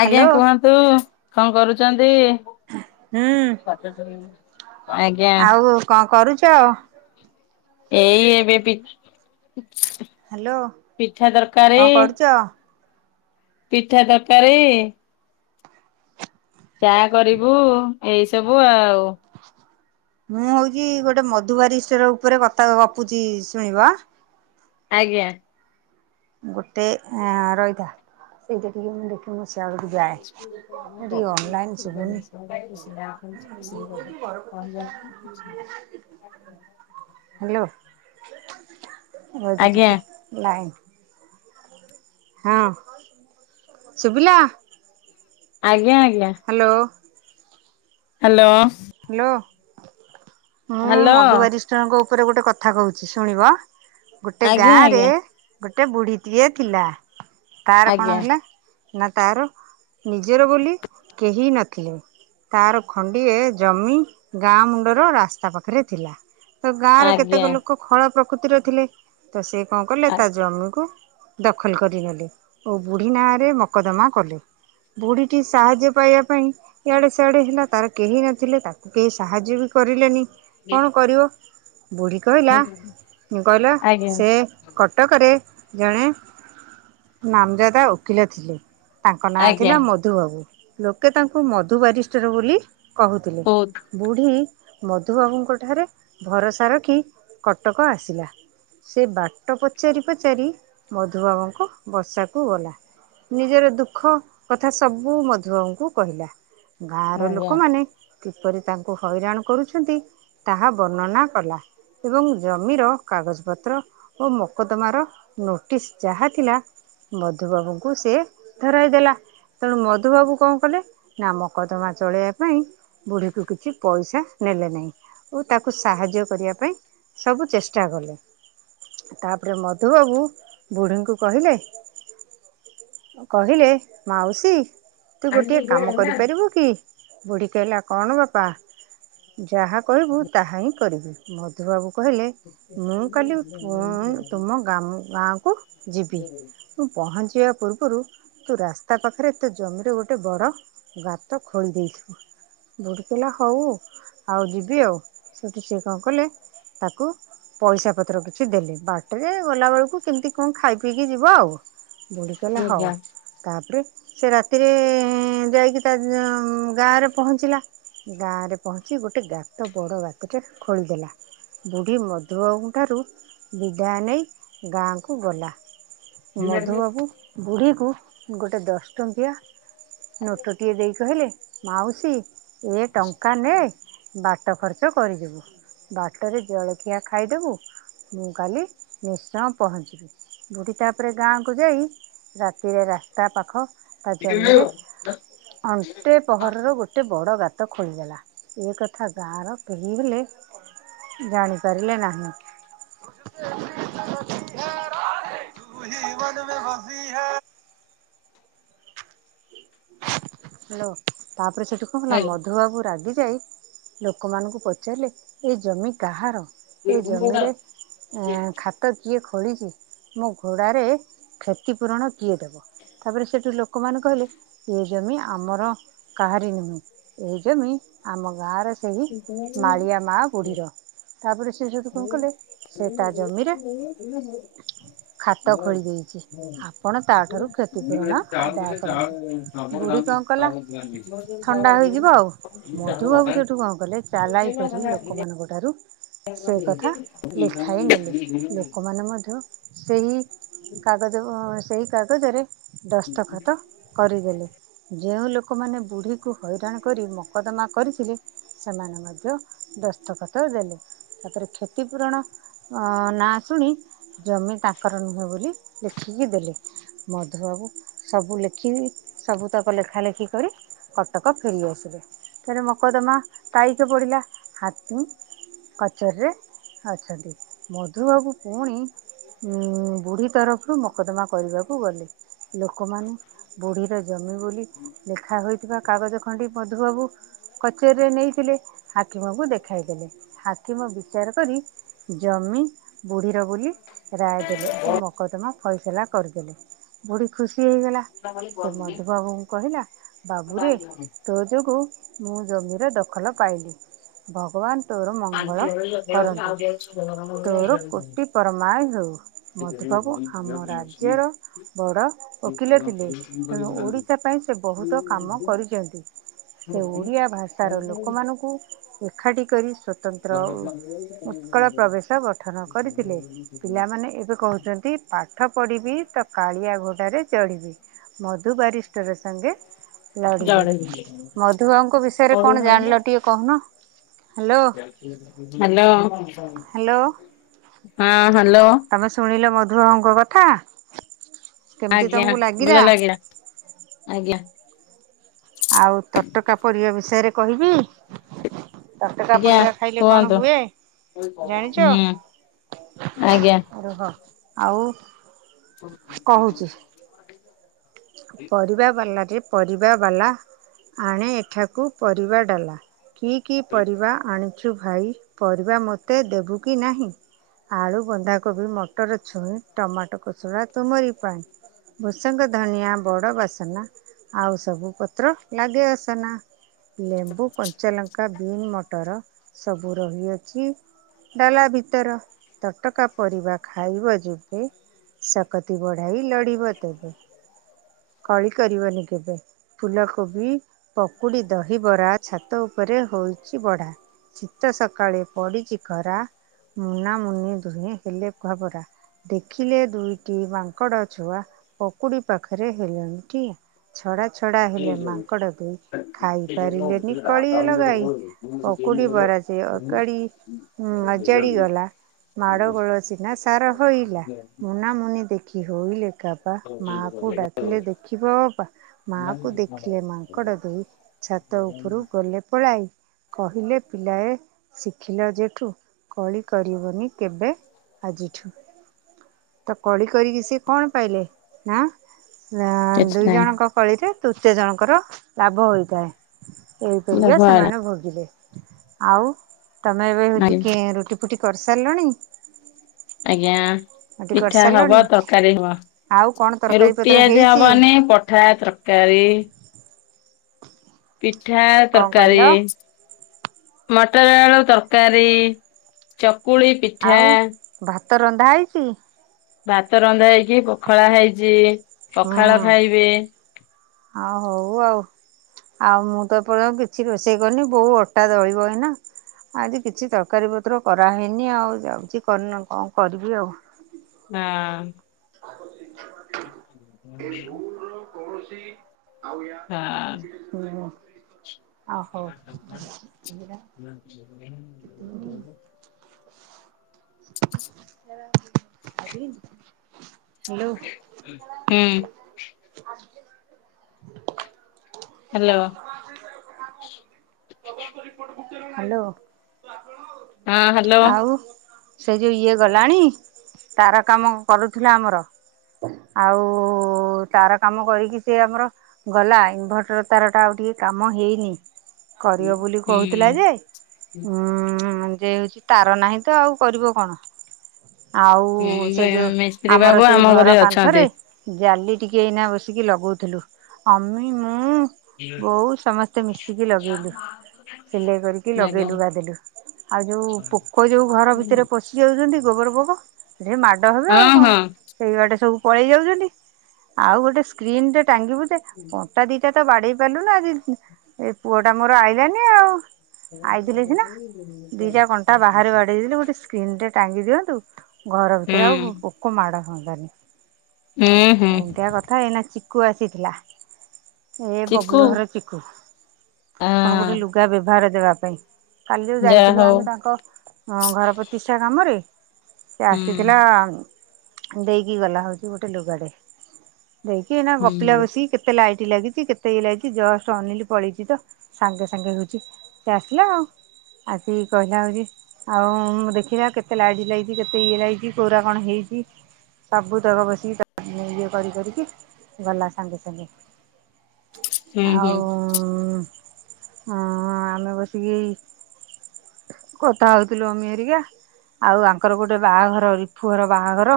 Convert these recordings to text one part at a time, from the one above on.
ଆଜ୍ଞା ହ୍ୟାଲୋ କୁହନ୍ତୁ କଣ କରୁଛନ୍ତି? ହୁଁ ଆଜ୍ଞା। ଆଉ କଣ କରୁଛ? ଏଇ ଏବେ ପ୍ ହ୍ୟାଲୋ ପିଠା ତରକାରୀ। କଣ କରୁଛ? ପିଠା ତରକାରୀ। ଚା କରିବୁ ଏଇ ସବୁ ଆଉ। ମୁଁ ହଉଛି ଗୋଟେ ମଧୁବାରୀଷ୍ଟର ଉପରେ କଥା ଗପୁଛି ଶୁଣିବ ଆଁ। ଆଜ୍ଞା। ଗୋଟେ ଆଁ ରହିଥା ସେଇଟା ଟିକେ ମୁଁ ଦେଖେ ମୁଁ ସିଆଡକୁ ଯାଏ। ଆମେ ଗପୁ ଟିକେ ଅନଲାଇନ [unintelligible] ଶୁଭୁନି ତ ସେଇ କଥା। କହିବା ଛଡା କିଛି ନାହିଁ। ହ୍ୟାଲୋ ଆଜ୍ଞା ରହିଥା ଟିକେ ଆଜ୍ଞା ଲାଇନ। ହଁ ସୁବିଲା? ଆଜ୍ଞା ଆଜ୍ଞା। ହ୍ୟାଲୋ। ହାଲୋ। ହାଲୋ ମୁଁ ହ୍ୟାଲୋ ମଧୁବାରୀ ଜଣଙ୍କ ଉପରେ ଗୋଟେ କଥା କହୁଛି ଶୁଣିବ ଗୋଟେ ଆଜ୍ଞା ଗାଁ ରେ ଆଜ୍ଞା ଗୋଟେ ବୁଢୀଟିଏ ଥିଲା ତାର କଣ ଆଜ୍ଞା ହେଲା? ନା ତାର ନିଜର ବୋଲି କେହି ନଥିଲେ ତାର ଖଣ୍ଡିଏ ଜମି ଗାଁ ମୁଣ୍ଡର ରାସ୍ତା ପାଖରେ ଥିଲା ତ ଗାଁର ଆଜ୍ଞା କେତେକ ଲୋକ ଖୋଳ ପ୍ରକୃତିର ଥିଲେ ତ ସେ କଣ କଲେ ତା ଜମିକୁ ଦଖଲ କରିନେଲେ ଓ ବୁଢ଼ୀ ନାଁରେ ମକଦମା କଲେ। ବୁଢୀଟି ସାହାଯ୍ୟ ପାଇବା ପାଇଁ ଇଆଡେ ସିଆଡେ ହେଲା ତାର କେହି ନ ଥିଲେ ତାକୁ କେହି ସାହାଯ୍ୟ ବି କରିଲେନି କଣ କରିବ ବୁଢ଼ୀ କହିଲା କହିଲା ଆଜ୍ଞା ସେ କଟକରେ ଜଣେ ନାମଜାଦା ଓକିଲ ଥିଲେ। ତାଙ୍କ ନାଁ ଥିଲା ଆଜ୍ଞା ମଧୁବାବୁ ଲୋକେ ତାଙ୍କୁ ମଧୁବାରିଷ୍ଟର ବୋଲି କହୁଥିଲେ। ବହୁତ ବୁଢ଼ୀ ମଧୁବାବୁଙ୍କଠାରେ ଭରସା ରଖି କଟକ ଆସିଲା। ସେ ବାଟ ପଚାରି ପଚାରି ମଧୁବାବୁଙ୍କ ବସାକୁ ଗଲା। ନିଜର ଦୁଃଖ କଥା ସବୁ ମଧୁବାବୁଙ୍କୁ କହିଲା ଗାଁ ର ଆଜ୍ଞା। ଲୋକମାନେ କିପରି ତାଙ୍କୁ ହଇରାଣ କରୁଛନ୍ତି ତାହା ବର୍ଣ୍ଣନା କଲା। ଏବଂ ଜମିର କାଗଜ ପତ୍ର ଓ ମୋକଦମା ର ନୋଟିସ୍ ଯାହା ଥିଲା ମଧୁବାବୁଙ୍କୁ ସେ ଧରାଇ ଦେଲା। ତେଣୁ ମଧୁବାବୁ କଣ କଲେ ନା ମକଦ୍ଦମା ଚଳେଇବା ପାଇଁ ବୁଢ଼ୀକୁ କିଛି ପଇସା ନେଲେ ନାହିଁ ଓ ତାକୁ ସାହାଯ୍ୟ କରିବା ପାଇଁ ସବୁ ଚେଷ୍ଟା କଲେ। ତାପରେ ମଧୁବାବୁ ବୁଢ଼ୀଙ୍କୁ କହିଲେ କହିଲେ ମାଉସୀ ହ୍ୟାଲୋ ହଁ ତୁ ଗୋଟିଏ କାମ କରିପାରିବୁ କି ବୁଢ଼ୀ କହିଲା କଣ ବାପା ଯାହା କହିବୁ ତାହା ହିଁ କରିବି ମଧୁବାବୁ କହିଲେ ମୁଁ କାଲି ତୁମ ଗାଁ କୁ ଯିବି। ମୁଁ ପହଞ୍ଚିବା ପୂର୍ବରୁ ତୁ ରାସ୍ତା ପାଖରେ ତୋ ଜମିରେ ଗୋଟେ ବଡ଼ ଗାତ ଖୋଳି ଦେଇଥିବ। ବୁଢ଼ୀ କହିଲା ହଉ ଆଉ ଯିବି ଆଉ ସେଠି କିଏ କଣ କଲେ ତାକୁ ପଇସା ପତ୍ର କିଛି ଦେଲି ବାଟରେ ଗଲାବେଳକୁ କେମିତି କଣ ଖାଇ ପିଇକି ଯିବ ଆଉ। ବୁ଼ଢୀ କହିଲା ହଉ। ତାପରେ ସେ ରାତିରେ ଯାଇକି ତା ଗାଁରେ ପହଞ୍ଚିଲା। ଗାଁରେ ପହଞ୍ଚି ଗୋଟେ ଗାତ ବଡ଼ ଗାତରେ ଖୋଳିଦେଲା। ବୁଢ଼ୀ ମଧୁବାବୁଙ୍କଠାରୁ ବିଦାୟ ନେଇ ଗାଁକୁ ଗଲା। ମଧୁବାବୁ ବୁଢ଼ୀ କୁ ଗୋଟେ ଦଶ ଟଙ୍କିଆ ନୋଟଟିଏ ଦେଇ କହିଲେ ମାଉସୀ ଏ ଟଙ୍କା ନେ ବା ଟ ଖର୍ଚ୍ଚ କରିଯିବୁ। ବାଟରେ ଜଳଖିଆ ଖାଇଦେବୁ ମୁଁ କାଲି ନିଶ୍ଚୟ ପହଞ୍ଚିବି। ବୁ଼ଢୀ ତା ପରେ ଗାଁକୁ ଯାଇ ରାତିରେ ରାସ୍ତା ପାଖ ତା ଜମିରେ ଅଣ୍ଟେ ପୋହରର ଗୋଟେ ବଡ଼ ଗାତ ଖୋଳିଦେଲା ଏ କଥା ଗାଁର କେହି ହେଲେ ଜାଣିପାରିଲେ ନାହିଁ। ତୁହି ଜୀବନ ମେ ହସି ହେ [unintelligible] ହାଲୋ ତାପରେ ସେଠି କଣ ହେଲା ମ ଧୁ ବାବୁ ରାଗି ଯାଇ ଲୋକମାନଙ୍କୁ ପଚାରିଲେ ଏ ଜମି କାହାର? ଏ ଜମିରେ ଗା ତ କିଏ ଖୋଳିଛି ମୋ ଘୋଡ଼ାରେ କ୍ଷତିପୂରଣ କିଏ ଦେବ? ତାପରେ ସେଠୁ ଲୋକମାନେ କହିଲେ ଏ ଜମି ଆମର କାହାରି ନୁହେଁ ଏ ଜମି ଆମ ଗାଁର ସେଇ ମାଳିଆ ମା ବୁଢ଼ୀର। ତାପରେ ସେ ସେଇଠୁ କଣ କଲେ ସେ ତା ଜମିରେ ଖାତ ଖୋଳି ଦେଇଛି ଆପଣ ତା ଠାରୁ କ୍ଷତିପୂରଣ ଆଦାୟ କରନ୍ତୁ। ବୁଢ଼ୀ କଣ କଲା ଥଣ୍ଡା ହୋଇଯିବ ଆଉ ମଧୁ ବାବୁ ସେଠୁ କଣ କଲେ ଚାଲାକି କରି ଲୋକମାନଙ୍କ ଠାରୁ ସେ କଥା ଲେଖାଇ ନେଲେ ଲୋକମାନେ ମଧ୍ୟ ସେହି କାଗଜ ସେହି କାଗଜରେ ଦସ୍ତଖତ କରିଦେଲେ ଯେଉଁ ଲୋକମାନେ ବୁଢ଼ୀକୁ ହଇରାଣ କରି ମକଦ୍ଦମା କରିଥିଲେ। ସେମାନେ ମଧ୍ୟ ଦସ୍ତଖତ ଦେଲେ। ତାପରେ କ୍ଷତିପୂରଣ ଆ ନାଁ ଶୁଣି ଜମି ତାଙ୍କର ନୁହେଁ ବୋଲି ଲେଖିକି ଦେଲେ ମଧୁବାବୁ ସବୁ ଲେ [unintelligible] ସବୁ ତକ ଲେଖା ଲେଖି କରି କଟକ ଫେରି ଆସିବେ। ଥରେ ମକଦ୍ଦମା ତାରିଖ ପଡିଲା ହା [unintelligible] କଚେରୀରେ ଅଛନ୍ତି ମଧୁବାବୁ ପୁଣି ଉଁ ବୁଢ଼ୀ ତରଫରୁ ମକଦ୍ଦମା କରିବାକୁ ଗଲେ ଲୋକମାନେ ବୁଢ଼ୀର ଜମି ବୋଲି ଲେଖା ହୋଇଥିବା କାଗଜ ଖଣ୍ଡି ମଧୁବାବୁ କଚେରୀରେ ନେଇଥିଲେ ହାକିମ କୁ ଦେଖାଇ ଦେଲେ ହାକିମ ବିଚାର କରି ଜମି ବୁଢ଼ୀର ବୋଲି ରାୟ ଦେଲେ ଓ ମକଦ୍ଦମା ଫଇସଲା କରିଦେଲେ ବୁଢ଼ୀ ଖୁସି ହେଇଗଲା। ସେ ମଧୁବାବୁ ଙ୍କୁ କହିଲା ବାବୁରେ ତୋ ଯୋଗୁ ମୁଁ ଜମିର ଦଖଲ ପାଇଲି ଭଗବାନ୍ ତୋର ମଙ୍ଗଳ କରନ୍ତୁ ତୋର କୋଟିପରମାୟ ହେଉ। ମଧୁବାବୁ ଆମ ରାଜ୍ୟର ବଡ଼ ଓକିଲ ଥି ତେଣୁ ଓଡ଼ିଶା ପାଇଁ ସେ ବହୁତ୍ କାମ କରିଛନ୍ତି। ସେ ଓଡ଼ିଆ ଭାଷାର ଲୋକମାନଙ୍କୁ ଏକାଠି କରି ସ୍ଵତନ୍ତ୍ର ଉତ୍କଳ ପ୍ରବେଶ ଗଠନ କରିଥିଲେ ପିଲାମାନେ ଏବେ କହୁଛନ୍ତି ପାଠ ପଢ଼ିବି ତ କାଳିଆ ଘୋଡ଼ାରେ ଚଢ଼ିବି ମ ମଧୁ ବାରିଷ୍ଟର ସଙ୍ଗେ ଲଢି଼ବି ମଧୁବାବୁଙ୍କ ବିଷୟରେ କଣ ଜାଣିଲ ଟି କହୁନ। ହ୍ୟାଲୋ ହ୍ୟାଲୋ ହ୍ୟାଲୋ ହଁ ହ୍ୟାଲୋ। ତମେ ଶୁଣିଲ ମଧୁବାବୁ ଙ୍କ କଥା? କେମିତି ଆଜ୍ଞା ତମକୁ ଭଲ ଲାଗିଲା ଆଜ୍ଞା। ଆଉ ତଟକା ପରିବା ବିଷୟରେ କହିବି। ତଟକା ଆଜ୍ଞା ପରିବା ଖାଇଲେ କଣ କୁହନ୍ତୁ ହୁଏ ଜାଣିଚ? ହୁଁ ଆଜ୍ଞା ରୁହ ଆଉ କହୁଛି। [unintelligible] ପରିବା ବାଲା [unintelligible] ପରିବା ବାଲା ଆଣେ ଏଠାକୁ ପରିବା ଡ଼ଲା କି କି ପରିବା ଆଣିଛୁ ଭାଇ ପରିବା ମୋତେ ଦେବୁ କି ନାହିଁ। ଆଳୁ, ବନ୍ଧାକୋବି, ମଟର ଛୁଇଁ, ଟମାଟୋ, [unintelligible] ତୁମରି ପାଇଁ। ଭୃଷଙ୍ଗ, ଧନିଆ ବଡ଼ ବାସନା ଆଉ ସବୁ ପତ୍ର ଲାଗେ ଅସନା। ଲେମ୍ବୁ, କଞ୍ଚାଲଙ୍କା, ବି [unintelligible] ମଟର ସବୁ ରହିଅଛି ଡାଲା ଭିତର ତଟକା ପରିବା ଖାଇବ ଯେବେ ସକତି ବଢ଼ାଇ ଲଢି଼ବ ତେବେ। କଳି କରିବନି କେବେ। ଫୁଲକୋବି, ପକୁଡ଼ି, ଦହିବରା ଛାତ ଉପରେ ହୋଉଛି ବଢ଼ା। ଶୀତ ସକାଳେ ପଡ଼ିଚି ଖରା ମୁନା ମୁୁନି ଦୁହେଁ ହେଲେ ଘାବରା। ଦେଖିଲେ ଦୁଇଟି ମାଙ୍କଡ଼ ଛୁଆ ପକୁଡ଼ି ପାଖରେ ହେଲେଣି ଠିଆ। ଛଡ଼ା ଛଡ଼ା ହେଲେ ମାଙ୍କଡ଼ [unintelligible] ଖାଇପାରିଲେନି କଳି ଲଗାଇ। ପକୁଡି ବରା ସେ ଅଗାଡି ହୁଁ ଅଜାଡି ଗଲା ମାଡ ଗୋଳ ସିନା ସାର ହୋଇଲା ମୁନା ମୁୁନି ଦେଖି ହୋଇଲେ କାବା ମାକୁ ଡାକିଲେ ଦେଖିବ ଅପା ମାଆକୁ ଦେଖିଲେ ମାଙ୍କଡ଼ ଦୁଇ ଛାତ ଉପରୁ ଗଲେ ପଳାଇ କହିଲେ ପିଲାଏ ଶିଖିଲ ଯେଠୁ କଳି କରିବନି କେବେ ଆଜିଠୁ ତ କଳି କରିକି ସେ କଣ ପାଇଲେ? ହେଁ କିଛି ଦୁଇ ନାହିଁ ଜଣଙ୍କ କଳିରେ ତୃତୀୟ ଜଣଙ୍କର ଲାଭ ହୋଇଥାଏ ଏଇପରିକା ଭଲ ହେଲା ସେମାନେ ଭୋଗିଲେ ଆଉ ତମେ ଏବେ ହଉଛି ଆଜ୍ଞା କେଁ ରଖି - ରୁଟିି କରିସାରିଲଣି ଆଜ୍ଞା ରୁଟି ପିଠା ହବ କରିସାରିଲଣି? ତରକାରୀ ଆଉ କ'ଣ ହବ ତରକାରୀ ରୁଟି ପତ୍ର ଆଜି ହେଇଛି? ହବନି ପଠା ତର- କାରି ପିଠା କଣ କହିଲ? ତରକାରୀ ମଟର ଆଳୁ ତରକାରୀ ଚକୁଳି ପିଠା ଆଉ ଭାତ ରନ୍ଧା ହେଇଛି ଭାତ ରନ୍ଧା ହେଇକି ପଖଳା ହେଇଛି ହୁଁ ପଖାଳ ଖାଇବେ ଆଉ ହଉ ଆଉ ଆଉ ମୁଁ ତ ଏପଜନ କିଛି ରୋଷେଇ କରିନି ବୋଉ ଅଟା ଦଳିବ ଏଇନା ଆଜି କିଛି ତରକାରୀ ପତ୍ର କରାହେଇନି ଆଉ ଯାଉଛି କନ କଣ କରିବି ଆଉ ହଁ [unintelligible] [inaudible] [unintelligible] କୌଣସି ହଁ [unintelligible] ଆ ହୋଉ [unintelligible] ହୁଁ ହ୍ୟାଲୋ ହ୍ୟାଲୋ [unintelligible] ହ୍ୟାଲୋ ହଁ ହ୍ୟାଲୋ ଆଉ ସେ ଯେଉଁ ଇଏ ଗଲାଣି ତାର କାମ କରୁଥିଲା ଆମର। ଆଉ ତାର କାମ କରିକି ସେ ଆମର। ଗଲା ଇନଭଟର ତାରଟା ଆଉ ଟିକେ କାମ ହେଇନି। କରିବ ବୋଲି ହୁଁ କହୁଥିଲା ଯେ ଉଁ ଯେ ତାର ନାହିଁ ତ ଆଉ କରିବ କଣ ଆଉ ସେଇ ହୁଁ ଯୋଉ ମିସ୍ତ୍ରୀ ଆମର ବାବୁ ସେଇ ଆମ ଘରେ ଘର କାନ୍ଥରେ ଅଛନ୍ତି। ଜାଲି ଟିକିଏ ଏଇନା ବସିକି ଲଗାଉଥିଲୁ ଅମି ମୁଁ ବୋଉ ସମସ୍ତେ ମିଶିକି ଲଗେଇଲୁ ସିଲେଇ କରିକି ଆଜ୍ଞା ଲଗେଇଲୁ ଗାଧିଲୁ ଆଉ ଯୋଉ ପୋକ ଯୋଉ ଘର ଭିତରେ ପଶି ଯାଉଛନ୍ତି ଗୋବର ପୋକ ସେଠି ମାଡ଼ ହେବେ ହଁ ଆଉ କଣ ହଁ ସେଇ ବାଟେ ସବୁ ପଳେଇ ଯାଉଛନ୍ତି ଆଉ ଗୋଟେ ସ୍କ୍ରିନ ଟେ ଟାଙ୍ଗିବୁ ଯେ କଣ୍ଟା ଦି ଏଇଟା ତ ବାଡେଇ ପାରିଲୁ ନା ଆଜି ଏ ପୁଅ ଟା ମୋର ଆଇଲାନି ଆଉ ଆଇଥିଲେ ସିନା [unintelligible] ସ୍କ୍ରିନ ରେ ଟାଙ୍ଗି ଦିଅନ୍ତୁ ଘର ଭିତରେ ହୁଁ ଆଉ ପୋକ ମାଡ ହୁଅନ୍ତାନି ହୁଁ ହୁଁ ଏନ୍ତିଆ କଥା ଏଇନା ଚିକୁ ଆସିଥିଲା ଏ ଚିକୁ ବବଲୁ ଘର ଚିକୁ କଣ ଗୋଟେ ହଁ ଲୁ- ଲୁଗା ବ୍ୟବହାର ଦେବା ପାଇଁ କାଲି ଯଉ ଯାହା ଯାଇଥିଲୁ ହଉ ଆମେ ତାଙ୍କ ଘର ପ୍ରତିଷ୍ଟା କାମରେ ସେ ହୁଁ ଆସିଥିଲା ଦେଇକି ଗଲା ହଉଛି ଗୋଟେ ଲୁଗାଟେ। ଦେଇକି ଏଇନା ହୁଁ ଗପିଲା ବସି କେତେ। କେତେ ଲାଇଟି ଲାଗିଛି କେତେ ଇଏ ଲାଗିଛି ଜଷ୍ଟ ଅନେଇଲି ପଳେଇଛି ତ ସାଙ୍ଗେ ସାଙ୍ଗେ ହେଉଛି ସେ ଆସିଲା ଆଉ ଆସିକି କହିଲା ହଉଛି ଆଉ ମୁଁ ଦେଖ ଦେଖିଲା କେତେ ଲାଇଟି ଲାଗିଛି କେତେ ଇଏ ଲାଗିଛି କୋରା କଣ ହେଇଛି। ସବୁ ତକ ବସିକି ଇଏ କରି କରିକି ଗଲା ସାଙ୍ଗେ ସାଙ୍ଗେ। ହୁଁ ଆଉ ହୁଁ ହୁଁ ହଁ ଆମେ ବସିକି କଥା ହଉଥିଲୁ ଅମି ହରିକା। ଆଉ ଆଙ୍କର ଗୋଟେ ବାହାଘର ରିଫୁ ଘର ବାହାଘର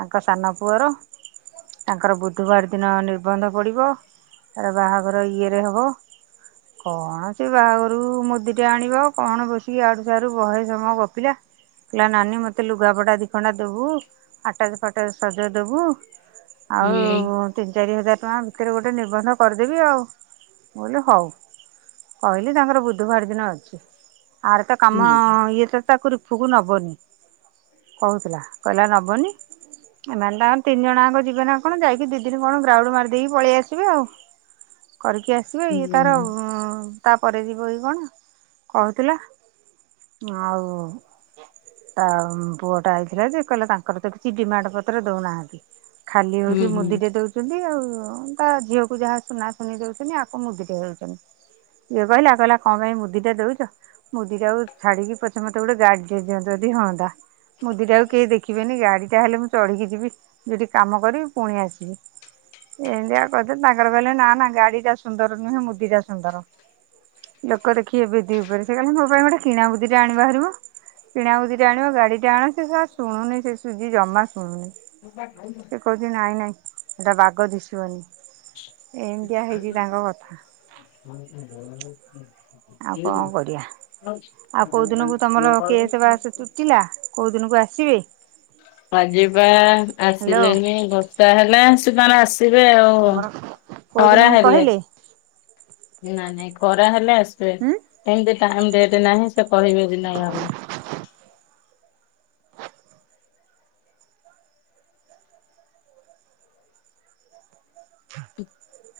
ତାଙ୍କ ସାନ ପୁଅର। ତାଙ୍କର ବୁଧବାର ଦିନ ନିର୍ବନ୍ଧ ପଡିବ ତାର ବାହାଘର ଇଏରେ ହବ। କଣ ଯେ ବାହାଘରକୁ ମୁଦି ଟେ ଆଣିବ କଣ ବସିକି ଇଆଡୁ ସିଆଡୁ ବହେ ସମୟ ଗପିଲା। କହିଲା ନାନୀ ମୋତେ ଲୁଗାପଡ଼ା ଦିଖଣ୍ଡା ଦବୁ ଆଟାଜ ଫାଟାଜ ସଜ ଦେବୁ। ଆଉ ତିନି ଚାରି ହଜାର ଟଙ୍କା ଭିତରେ ଗୋଟେ ନିିର୍ବନ୍ଧ କରିଦେବି ଆଉ ମୁଁ କହିଲି ହଉ। କହିଲି ତାଙ୍କର ବୁଧବାର ଦିନ ଅଛି ଆର ତ କାମ ହୁଁ ଇଏ ତ ତାକୁ ରି ପୁକୁ ନବନି କହୁଥିଲା କହିଲା ନବନି। ଏମାନେ ତାଙ୍କର ତିନି ଜଣ ଆଙ୍କ ଯିବେ ନା କଣ ଯାଇକି ଦି ଦିନ କଣ ଗ୍ରାଉଡୁ ମାରି ଦେଇେଇକି ପଳେଇ ଆସିବେ ଆଉ। କରିକି ଆସିବେ ଇଏ ହୁଁ ତାର ହୁଁ ତାପରେ ଯିବ କି କଣ କହୁଥିଲା ଆଉ ତା ପୁଅ ଟା ଆଇଥିଲା ଯେ କହିଲେ ତାଙ୍କର ତ କିଛି ଡିମାଣ୍ଡ ପତ୍ର ଦଉନାହାନ୍ତି। ଖାଲି ହଉଛି ମୁଦି ହୁଁ ଟେ ଦଉଚ ଚନ୍ତିଆଉ ତା ଝିଅକୁ ଯାହା ସୁନା ସୁନି ଦଉଚନ୍ତି ଆକୁ ମୁଦିଟେ ହେଉଚନି। ଇଏ କହିଲା କହିଲା କଣ ପାଇଁ ମୁଦି ଟା ଦଉଚ ମୁଦି ଟାକୁ ଛାଡି କି ପଛେ ମତେ ଗୋଟେ ଗାଡି ଦେଇଦିଅ ଯଦି ହଅନ୍ତା। ମୁଦିଟାକୁ କେହି ଦେଖିବେନି ଗାଡିଟା ହେଲେ ମୁଁ ଚଢ଼ିକି ଯିବି ଯଉଠି କାମ କରିବି ପୁଣି ଆସିବି। ଏନ୍ତିଆ କଥା ତାଙ୍କର କହିଲେ ନା ନା ଗାଡିଟା ସୁନ୍ଦର ନୁହେଁ ମୁଦିଟା ସୁନ୍ଦର। ଲୋକ ଦେଖିବେ ବେଦି ଉପରେ ସେ କହଲା ମୋ ପାଇଁ ଗୋଟେ କିଣା ମୁଦି ଟେ ଆଣିବ ହାରିମ। କିଣା ମୁଦି ଟେ ଆଣିବ ଗାଡି ଟେ ଆଣ ସେ ଶୁଣୁନି ସେ ସୁଜି ଜମା ଶୁଣୁନି। [unintelligible] କହୁଚି ନାଇଁ ନାଇଁ ସେଟା ବାଗ ଦିଶିବନି ଏନ୍ତିଆ ହେଇଛି ତାଙ୍କ କଥା। [unintelligible] ଆଉ କଣ କରିବା ଆଉ କୋଉ ଦିନକୁ ତମର କେସେ ବାସ ତୁଟିଲା। କୋଉ ଦିନକୁ ଆସିବେ? ଆଜିପା ହ୍ୟାଲୋ ଆସିଲେନି ବର୍ଷା ହେଲା ସେମାନେ ଆସିବେ ଆଉ। ଓ ତମର କୋଉ ଖରା ଦିନକୁ ହେଲେ କହିଲେ ନା ନାଇଁ ଖରା ହେଲେ ଆସିବେ ଉଁ? ଏମତି ଟାଇମ୍ ଡେଟ୍ ନାହିଁ। ସେ କହିବେ [unintelligible] ହ [inaudible] ହ [inaudible]